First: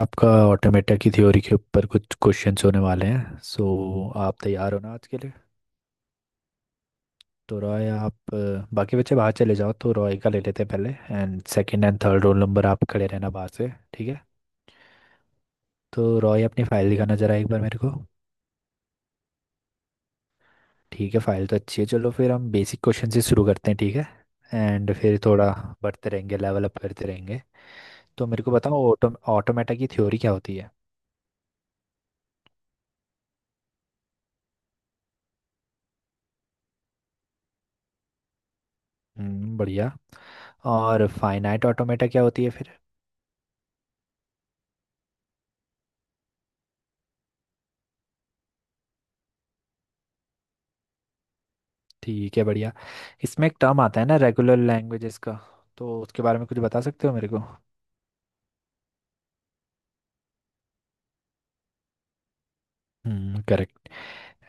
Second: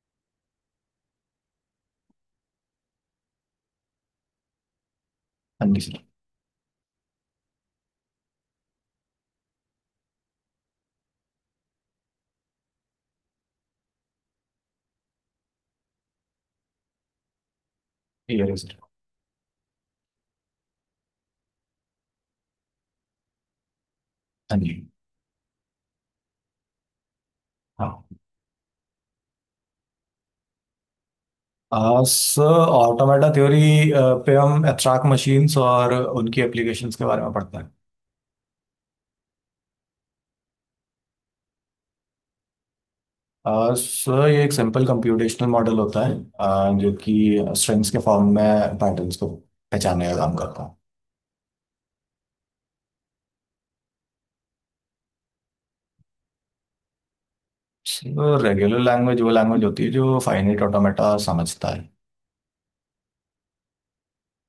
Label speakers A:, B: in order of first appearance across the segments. A: आपका ऑटोमेटा की थ्योरी के ऊपर कुछ क्वेश्चंस होने वाले हैं, सो आप तैयार हो ना आज के लिए।
B: हाँ जी सर।
A: तो रॉय, आप बाकी बच्चे बाहर चले जाओ, तो रॉय का ले लेते हैं पहले। And second and third roll number, आप खड़े रहना बाहर से। ठीक है। तो रॉय, अपनी फाइल दिखाना जरा एक बार मेरे को।
B: ये सर।
A: ठीक है, फाइल तो अच्छी है। चलो फिर हम बेसिक क्वेश्चन से शुरू करते हैं, ठीक है।
B: हाँ जी।
A: एंड फिर थोड़ा बढ़ते रहेंगे, लेवल अप करते रहेंगे। तो मेरे को बताओ, ऑटोमेटा की थ्योरी क्या होती है।
B: हाँ सर। ऑटोमेटा थ्योरी पे हम एब्स्ट्रैक्ट मशीन्स और उनकी एप्लीकेशंस के बारे में पढ़ते हैं।
A: बढ़िया। और फाइनाइट ऑटोमेटा क्या होती है फिर?
B: सर ये एक सिंपल कंप्यूटेशनल मॉडल होता है, जो कि स्ट्रिंग्स के फॉर्म में पैटर्न्स को पहचानने का काम करता है।
A: ठीक है, बढ़िया। इसमें एक टर्म आता है ना, रेगुलर लैंग्वेजेस का, तो उसके बारे में कुछ बता सकते हो मेरे को?
B: सर रेगुलर लैंग्वेज वो लैंग्वेज होती है जो फाइनाइट ऑटोमेटा समझता है।
A: हम्म, करेक्ट।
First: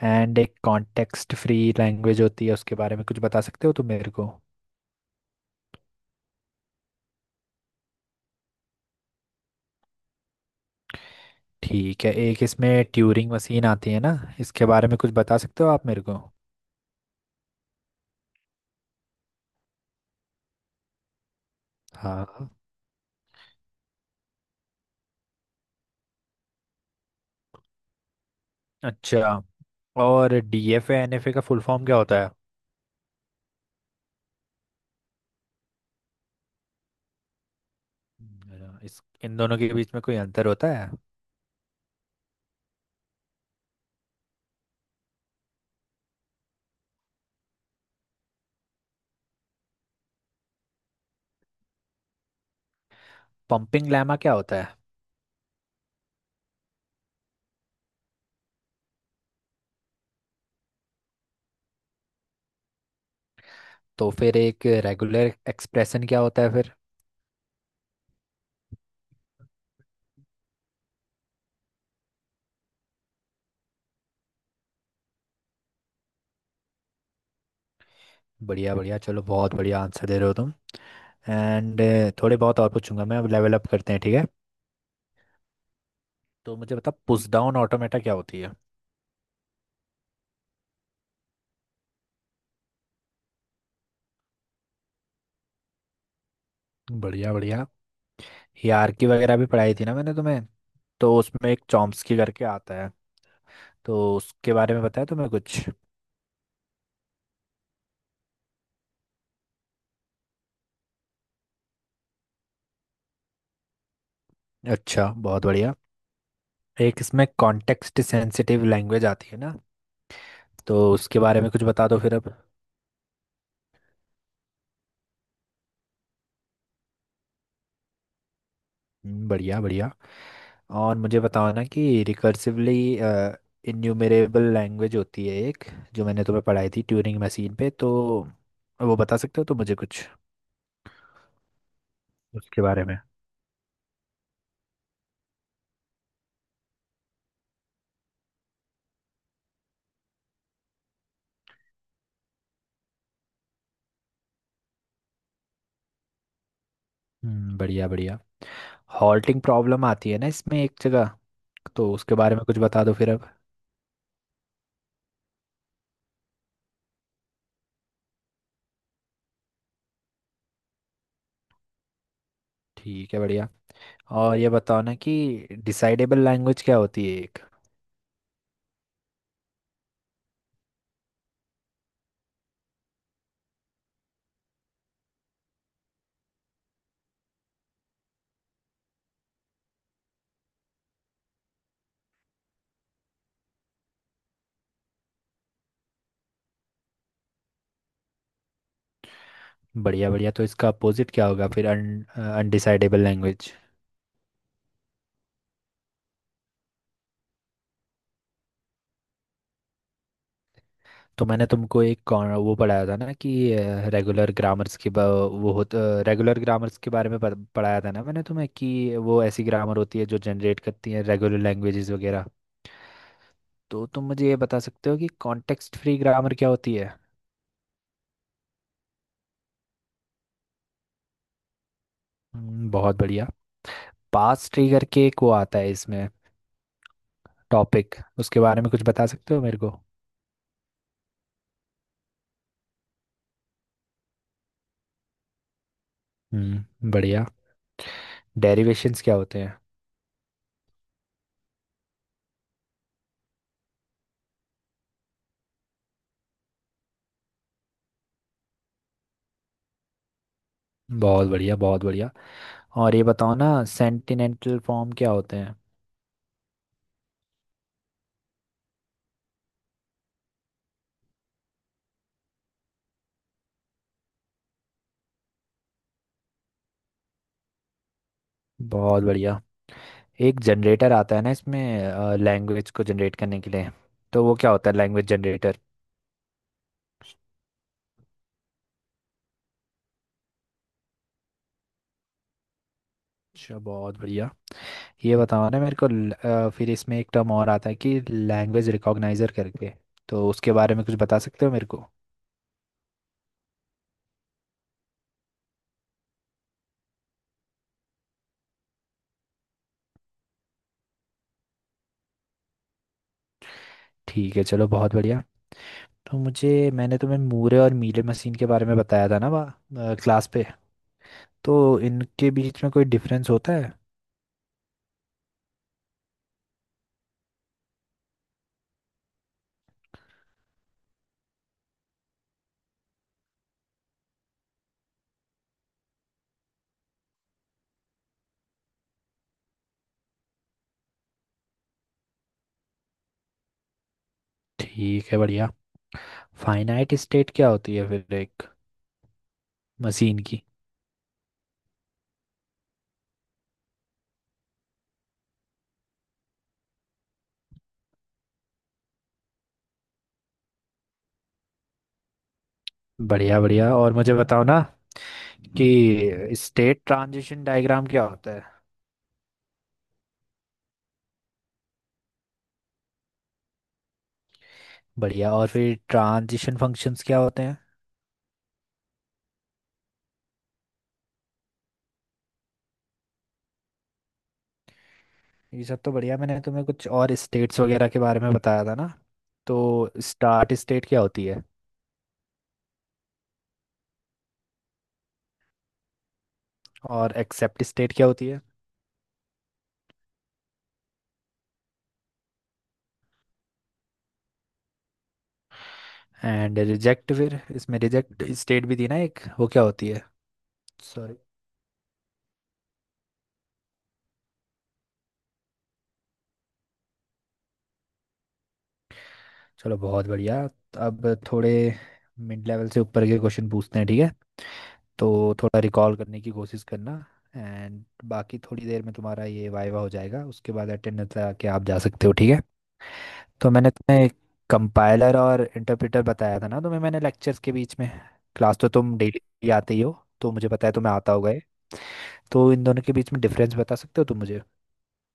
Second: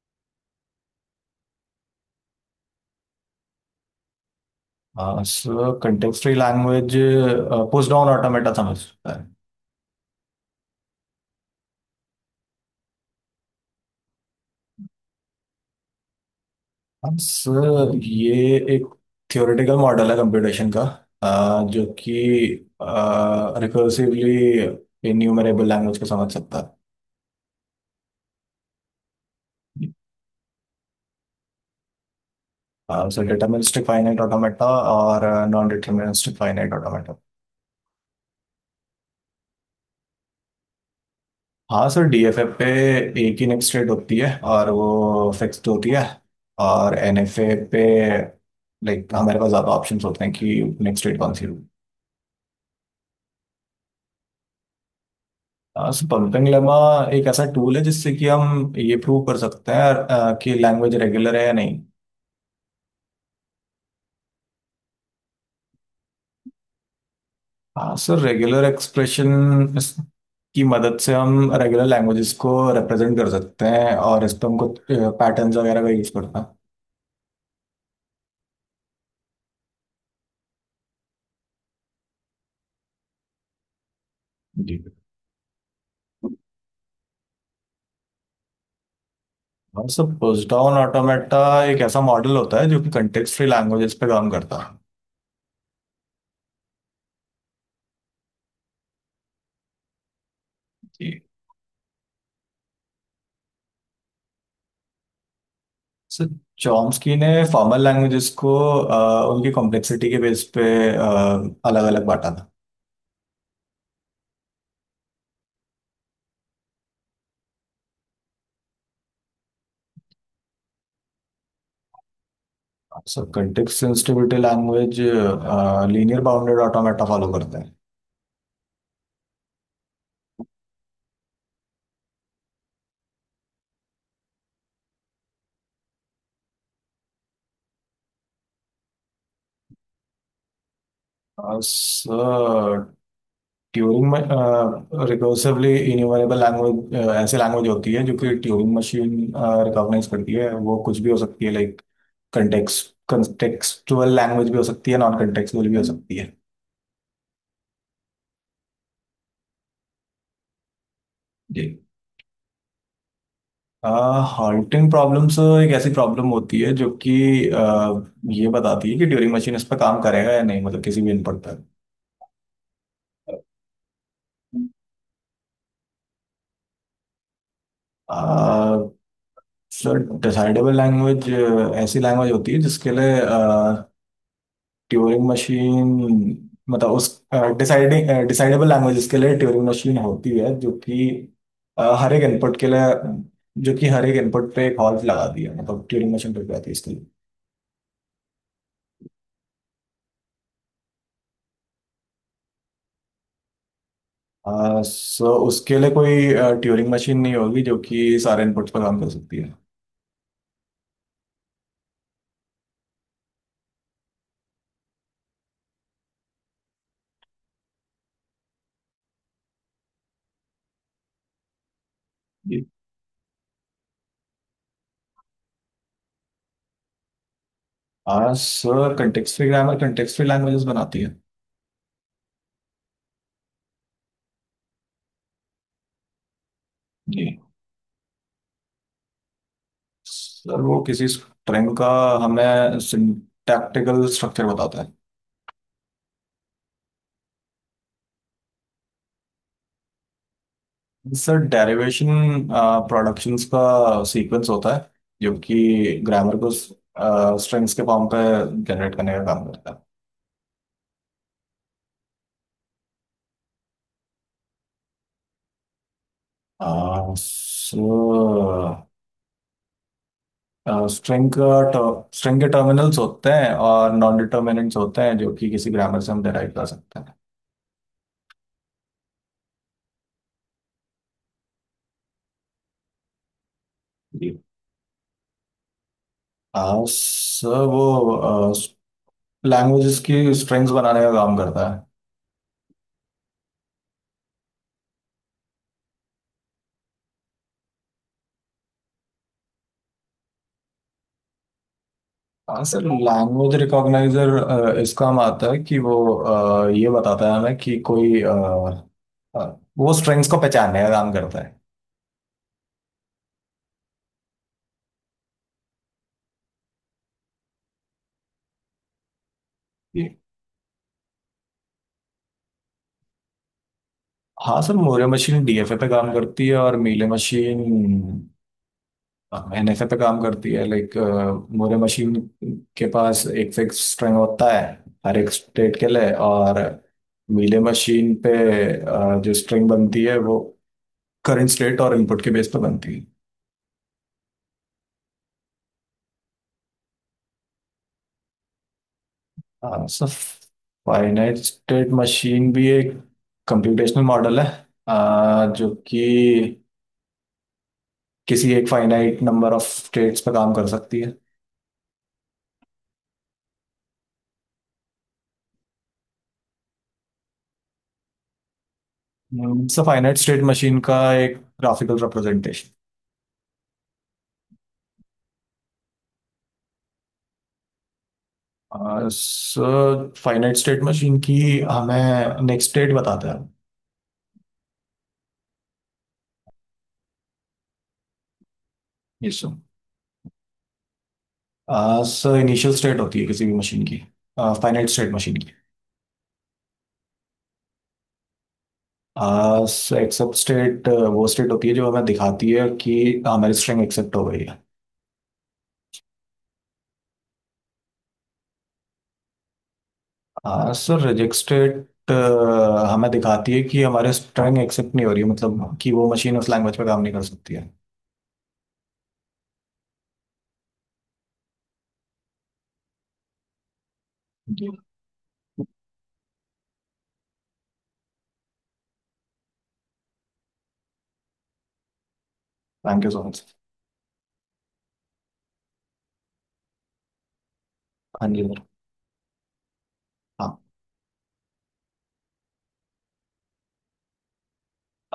A: एंड एक कॉन्टेक्स्ट फ्री लैंग्वेज होती है, उसके बारे में कुछ बता सकते हो तुम मेरे को?
B: Sir context free language push down automata समझता है।
A: ठीक है। एक इसमें ट्यूरिंग मशीन आती है ना, इसके बारे में कुछ बता सकते हो आप मेरे को?
B: अब सर ये एक थ्योरेटिकल मॉडल है कंप्यूटेशन का, जो कि
A: हाँ।
B: रिकर्सिवली इन्यूमरेबल लैंग्वेज को समझ सकता है।
A: अच्छा। और डीएफए एनएफए का फुल फॉर्म क्या होता है?
B: सर डिटर्मिनिस्टिक फाइनाइट ऑटोमेटा और नॉन डिटर्मिनिस्टिक फाइनाइट ऑटोमेटा।
A: इस इन दोनों के बीच में कोई अंतर होता है?
B: हाँ सर डीएफएफ पे एक ही नेक्स्ट स्टेट होती है और वो फिक्स्ड होती है, और एनएफए पे लाइक हमारे पास ज़्यादा ऑप्शंस होते हैं कि नेक्स्ट स्टेट कौन सी होगी।
A: पंपिंग लैमा क्या होता है?
B: पंपिंग लेमा एक ऐसा टूल है जिससे कि हम ये प्रूव कर सकते हैं कि लैंग्वेज रेगुलर है या नहीं।
A: तो फिर एक रेगुलर एक्सप्रेशन क्या होता है फिर?
B: हाँ सर रेगुलर एक्सप्रेशन की मदद से हम रेगुलर लैंग्वेजेस को रिप्रेजेंट कर सकते हैं और इस पर हमको पैटर्न्स वगैरह का यूज करना है।
A: बढ़िया बढ़िया, चलो बहुत बढ़िया आंसर दे रहे हो तुम। एंड थोड़े बहुत और पूछूंगा मैं, अब लेवल अप करते हैं, ठीक है।
B: जी।
A: तो मुझे बता, पुश डाउन ऑटोमेटा क्या होती है?
B: हाँ सर पुश डाउन ऑटोमेटा एक ऐसा मॉडल होता है जो कि कंटेक्स्ट फ्री लैंग्वेजेस पे काम करता है।
A: बढ़िया बढ़िया। हायरार्की वगैरह भी पढ़ाई थी ना मैंने तुम्हें, तो
B: जी।
A: उसमें एक चॉम्स्की करके आता है, तो उसके बारे में बताया तुम्हें कुछ?
B: सर चॉम्स्की ने फॉर्मल लैंग्वेजेस को उनकी कॉम्प्लेक्सिटी के बेस पे अलग अलग बांटा था।
A: अच्छा, बहुत बढ़िया। एक इसमें कॉन्टेक्स्ट सेंसिटिव लैंग्वेज आती है ना, तो उसके बारे में कुछ बता दो फिर अब।
B: Sir context sensitivity language linear bounded automata follow करते हैं।
A: बढ़िया बढ़िया। और मुझे बताओ ना कि रिकर्सिवली इन्यूमरेबल लैंग्वेज होती है एक, जो मैंने तुम्हें पढ़ाई थी ट्यूरिंग मशीन पे, तो वो बता सकते हो तो मुझे कुछ उसके
B: सर
A: बारे में।
B: ट्यूरिंग में रिकर्सिवली इन्यूमरेबल लैंग्वेज ऐसी लैंग्वेज होती है जो कि ट्यूरिंग मशीन रिकॉग्नाइज करती है। वो कुछ भी हो सकती है, लाइक कंटेक्स्ट कंटेक्सचुअल लैंग्वेज भी हो सकती है, नॉन कंटेक्सुअल भी हो सकती है।
A: हम्म, बढ़िया बढ़िया। हॉल्टिंग प्रॉब्लम आती है ना इसमें एक जगह,
B: जी।
A: तो उसके बारे में कुछ बता दो फिर अब।
B: हॉन्टिंग प्रॉब्लम्स एक ऐसी प्रॉब्लम होती है जो कि अह, ये बताती है कि ड्यूरिंग मशीन इस पर काम करेगा या नहीं, मतलब किसी भी इनपुट पर।
A: ठीक है, बढ़िया। और ये बताओ ना कि डिसाइडेबल लैंग्वेज क्या होती है एक?
B: अह, सर डिसाइडेबल लैंग्वेज ऐसी लैंग्वेज होती है जिसके लिए ट्यूरिंग मशीन मतलब उस डिसाइडिंग डिसाइडेबल लैंग्वेज के लिए ट्यूरिंग मशीन होती है जो कि हर एक इनपुट के लिए जो कि हर एक इनपुट पे एक हॉल्ट लगाती है, मतलब ट्यूरिंग मशीन पे लगाती है इसके लिए।
A: बढ़िया बढ़िया, तो इसका अपोजिट क्या होगा फिर, अन अनडिसाइडेबल लैंग्वेज?
B: सो उसके लिए कोई ट्यूरिंग मशीन नहीं होगी जो कि सारे इनपुट्स पर काम कर सकती है।
A: तो मैंने तुमको एक वो पढ़ाया था ना कि रेगुलर ग्रामर्स के बा- वो होता रेगुलर ग्रामर्स के बारे में पढ़ाया था ना मैंने तुम्हें कि वो ऐसी ग्रामर होती है जो जनरेट करती है रेगुलर लैंग्वेजेस वगैरह।
B: जी।
A: तो तुम मुझे ये बता सकते हो कि कॉन्टेक्स्ट फ्री ग्रामर क्या होती है?
B: Sir context free grammar context free languages बनाती है।
A: बहुत बढ़िया। पास्ट ट्री करके एक वो आता है इसमें
B: जी।
A: टॉपिक, उसके बारे में कुछ बता सकते हो मेरे को?
B: सर वो किसी स्ट्रिंग का हमें सिंटैक्टिकल स्ट्रक्चर बताता है।
A: हम्म, बढ़िया। डेरिवेशंस क्या होते हैं?
B: सर डेरिवेशन प्रोडक्शंस का सीक्वेंस होता है जो कि ग्रामर को स्ट्रिंग्स के फॉर्म पे जनरेट करने का काम करता
A: बहुत बढ़िया, बहुत बढ़िया। और ये बताओ ना, सेंटिनेंटल फॉर्म क्या होते हैं?
B: है। सो स्ट्रिंग का स्ट्रिंग के टर्मिनल्स होते हैं और नॉन डिटर्मिनेंट्स होते हैं जो कि किसी ग्रामर से हम डिराइव कर सकते हैं।
A: बहुत बढ़िया। एक जनरेटर आता है ना इसमें, लैंग्वेज को जनरेट करने के लिए, तो
B: जी।
A: वो क्या होता है लैंग्वेज जनरेटर?
B: आ, सर वो लैंग्वेजेस की स्ट्रिंग्स बनाने का काम करता है।
A: अच्छा, बहुत बढ़िया। ये बताओ ना मेरे को फिर इसमें एक टर्म और आता है कि लैंग्वेज रिकॉग्नाइजर करके, तो उसके बारे में कुछ बता सकते हो मेरे को?
B: हाँ सर लैंग्वेज रिकॉग्नाइजर इसका काम आता है कि वो ये बताता है हमें कि आ, वो स्ट्रिंग्स को पहचानने का काम करता है।
A: ठीक है, चलो बहुत बढ़िया। तो मुझे मैंने तुम्हें मूरे और मीले मशीन के बारे में बताया था ना वहाँ
B: जी।
A: क्लास पे, तो इनके बीच में कोई डिफरेंस होता है?
B: हाँ सर मोरे मशीन डीएफए पे काम करती है और मीले मशीन एनएफए पे काम करती है। लाइक मोरे मशीन के पास एक फिक्स स्ट्रिंग होता है हर एक स्टेट के लिए, और मीले मशीन पे जो स्ट्रिंग बनती है वो करंट स्टेट और इनपुट के बेस पे बनती
A: ठीक है, बढ़िया। फाइनाइट स्टेट क्या होती है फिर, एक
B: है। सो
A: मशीन की?
B: फाइनाइट स्टेट मशीन भी एक कंप्यूटेशनल मॉडल है, जो कि किसी एक फाइनाइट नंबर ऑफ स्टेट्स पे काम कर सकती है।
A: बढ़िया बढ़िया। और मुझे बताओ ना कि स्टेट ट्रांजिशन डायग्राम क्या होता है?
B: सो फाइनाइट स्टेट मशीन का एक ग्राफिकल रिप्रेजेंटेशन।
A: बढ़िया। और फिर ट्रांजिशन फंक्शंस क्या होते हैं?
B: सर फाइनाइट स्टेट मशीन की हमें नेक्स्ट स्टेट बताता है।
A: ये सब तो बढ़िया। मैंने तुम्हें कुछ और स्टेट्स वगैरह के बारे में बताया था ना,
B: यस।
A: तो स्टार्ट स्टेट क्या होती है?
B: सर सर इनिशियल स्टेट होती है किसी भी मशीन की, फाइनाइट स्टेट मशीन की।
A: और एक्सेप्ट स्टेट क्या होती है?
B: सर एक्सेप्ट स्टेट वो स्टेट होती है जो हमें दिखाती है कि हमारी स्ट्रिंग एक्सेप्ट हो गई।
A: एंड रिजेक्ट, फिर इसमें रिजेक्ट स्टेट भी थी ना एक, वो क्या होती है?
B: है सर
A: सॉरी।
B: रिजेक्ट स्टेट हमें दिखाती है कि हमारे स्ट्रिंग एक्सेप्ट नहीं हो रही है, मतलब कि वो मशीन उस लैंग्वेज पे काम नहीं कर सकती है।
A: चलो बहुत बढ़िया। अब थोड़े मिड लेवल से ऊपर के क्वेश्चन पूछते हैं, ठीक है। तो थोड़ा रिकॉल करने की कोशिश करना। एंड बाकी थोड़ी देर में तुम्हारा ये वाइवा हो जाएगा, उसके बाद अटेंडेंस लगा के आप जा सकते हो, ठीक है।
B: थैंक यू सो
A: तो
B: मच।
A: मैंने तुम्हें कंपाइलर और इंटरप्रेटर बताया था ना तुम्हें मैंने, लेक्चर्स के बीच में।
B: हाँ जी
A: क्लास
B: सर।
A: तो तुम डेली आते ही हो, तो मुझे
B: हाँ।
A: पता है तुम्हें आता होगा ये। तो इन दोनों के बीच में डिफरेंस बता सकते हो तुम मुझे?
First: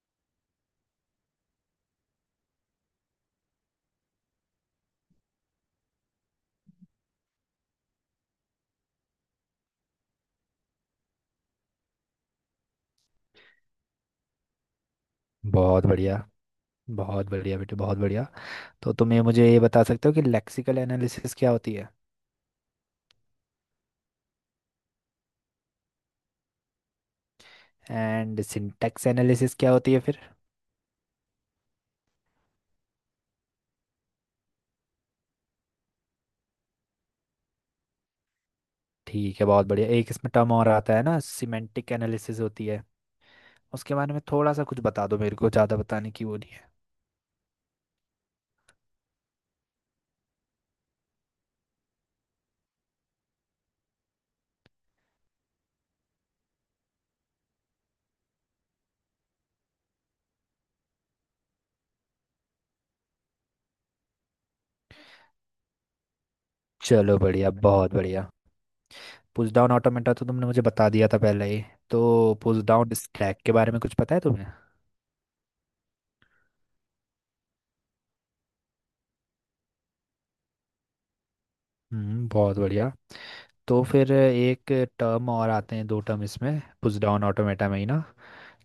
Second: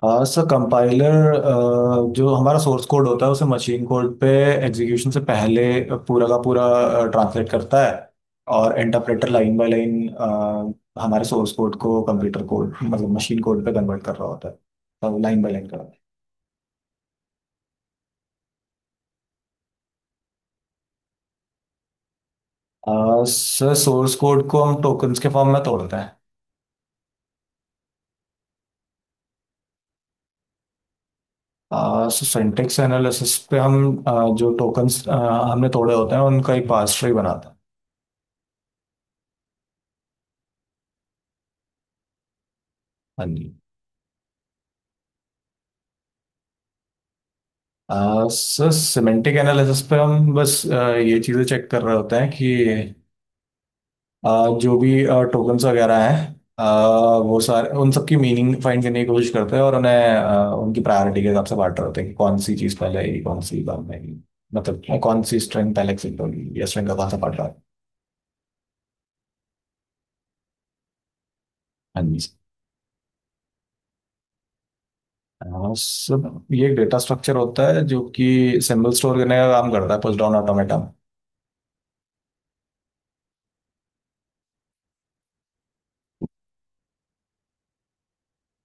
B: सर कंपाइलर जो हमारा सोर्स कोड होता है उसे मशीन कोड पे एग्जीक्यूशन से पहले पूरा का पूरा ट्रांसलेट करता है, और इंटरप्रेटर लाइन बाय लाइन हमारे सोर्स कोड को कंप्यूटर कोड मतलब मशीन कोड पे कन्वर्ट कर रहा होता है, तो लाइन बाय लाइन कर
A: बहुत
B: रहा
A: बढ़िया, बहुत बढ़िया बेटे, बहुत बढ़िया। तो तुम ये मुझे ये बता सकते हो कि लेक्सिकल एनालिसिस क्या होती है?
B: है। सर सोर्स कोड को हम टोकन्स के फॉर्म में तोड़ते
A: एंड सिंटैक्स एनालिसिस क्या होती है फिर?
B: हैं। सो सिंटेक्स एनालिसिस पे हम अ, जो टोकन्स हमने तोड़े होते हैं उनका एक पास ट्री बनाते हैं।
A: ठीक है, बहुत बढ़िया। एक इसमें टर्म और आता है ना, सिमेंटिक एनालिसिस होती है,
B: हाँ जी।
A: उसके बारे में थोड़ा सा कुछ बता दो मेरे को, ज़्यादा बताने की वो नहीं है।
B: सर सिमेंटिक एनालिसिस पे हम बस ये चीज़ें चेक कर रहे होते हैं कि आ, जो भी टोकन्स वगैरह हैं आ, वो सारे उन सबकी मीनिंग फाइंड करने की कोशिश करते हैं और उन्हें उनकी प्रायोरिटी के हिसाब से बांट रहे होते हैं कि कौन सी चीज़ पहले आएगी कौन सी बाद में आएगी। मतलब कौन सी स्ट्रिंग पहले एक्सिट होगी या स्ट्रिंग का कौन सा
A: चलो
B: पार्ट रहा
A: बढ़िया,
B: है।
A: बहुत बढ़िया। पुश डाउन ऑटोमेटा तो तुमने मुझे बता दिया था पहले ही,
B: हाँ
A: तो
B: जी सर।
A: पुश डाउन स्टैक के बारे में कुछ पता है तुम्हें?
B: सर ये एक डेटा स्ट्रक्चर होता है जो कि सिंबल स्टोर करने का काम करता है पुश डाउन ऑटोमेटा।
A: हम्म, बहुत बढ़िया। तो फिर एक टर्म और आते हैं, दो टर्म इसमें पुश डाउन ऑटोमेटा में ही ना,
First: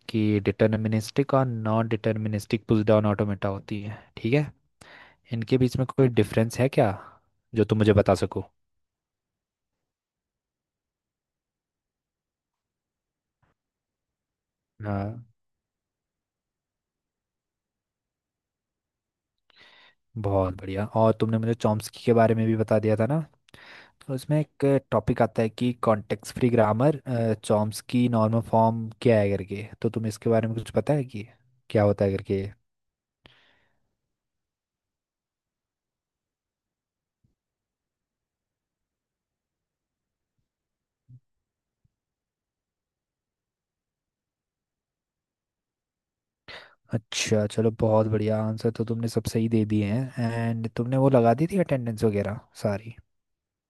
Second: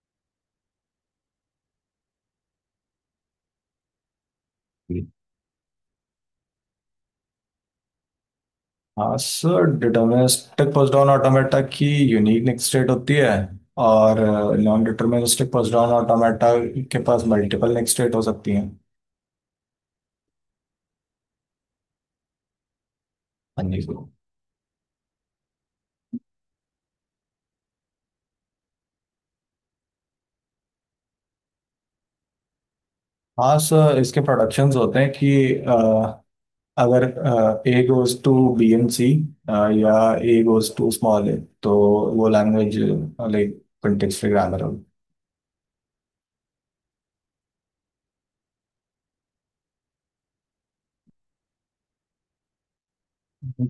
A: कि डिटर्मिनिस्टिक और non deterministic push down automata होती है, ठीक है। इनके बीच में कोई डिफरेंस है क्या, जो तुम मुझे बता सको?
B: हाँ sir deterministic push down automata की यूनिक नेक्स्ट स्टेट होती है, और नॉन
A: हाँ।
B: डिटर्मिनिस्टिक पुश डाउन ऑटोमेटा के पास मल्टीपल नेक्स्ट स्टेट हो सकती हैं।
A: बहुत बढ़िया, और तुमने मुझे चॉम्स्की के बारे में भी बता दिया था ना,
B: हाँ जी सर।
A: तो इसमें एक टॉपिक आता है कि context free grammar Chomsky normal form क्या है करके, तो तुम्हें इसके बारे में कुछ पता है कि क्या होता है करके?
B: हाँ सर इसके प्रोडक्शंस होते हैं कि अगर A goes to B and C, या A goes to small A, तो वो language like context free grammar होगी।
A: अच्छा, चलो बहुत बढ़िया आंसर तो तुमने सब सही दे दिए हैं। एंड तुमने वो लगा दी थी अटेंडेंस वगैरह सारी?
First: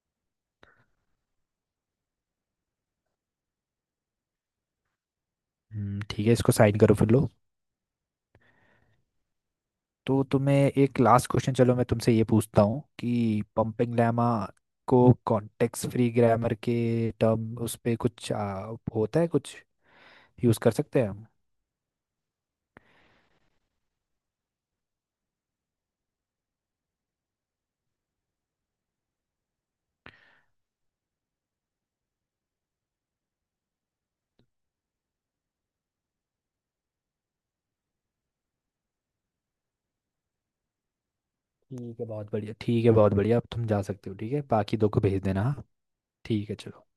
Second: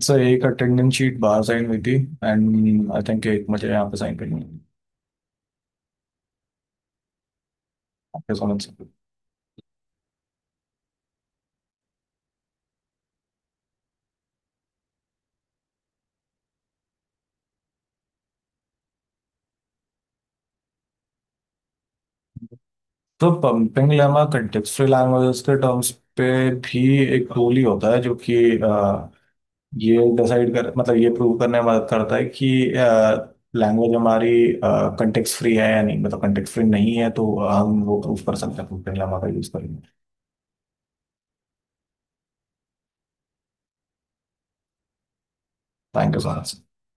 B: सर एक अटेंडेंस शीट बाहर साइन हुई थी, एंड आई थिंक एक मुझे यहाँ पे साइन करनी है।
A: ठीक है, इसको साइन करो फिर लो।
B: आपके समझ सकते हो।
A: तो तुम्हें एक लास्ट क्वेश्चन, चलो मैं तुमसे ये पूछता हूँ कि पंपिंग लैमा को कॉन्टेक्स्ट फ्री ग्रामर के टर्म उस पे कुछ होता है कुछ, यूज़ कर सकते हैं हम?
B: तो पंपिंग लेमा कंटेक्चुअल लैंग्वेजेस के टर्म्स पे भी एक टूल ही होता है जो कि ये डिसाइड कर मतलब ये प्रूव करने में मदद करता है कि लैंग्वेज हमारी कंटेक्स्ट फ्री है या नहीं, मतलब कंटेक्स्ट फ्री नहीं है तो हम वो प्रूव कर सकते हैं पंपिंग लेमा का यूज करेंगे।
A: ठीक है, बहुत बढ़िया। ठीक है, बहुत बढ़िया, अब तुम जा सकते हो, ठीक है, बाकी दो को भेज देना, हाँ।
B: थैंक यू सो
A: ठीक है,
B: मच।
A: चलो।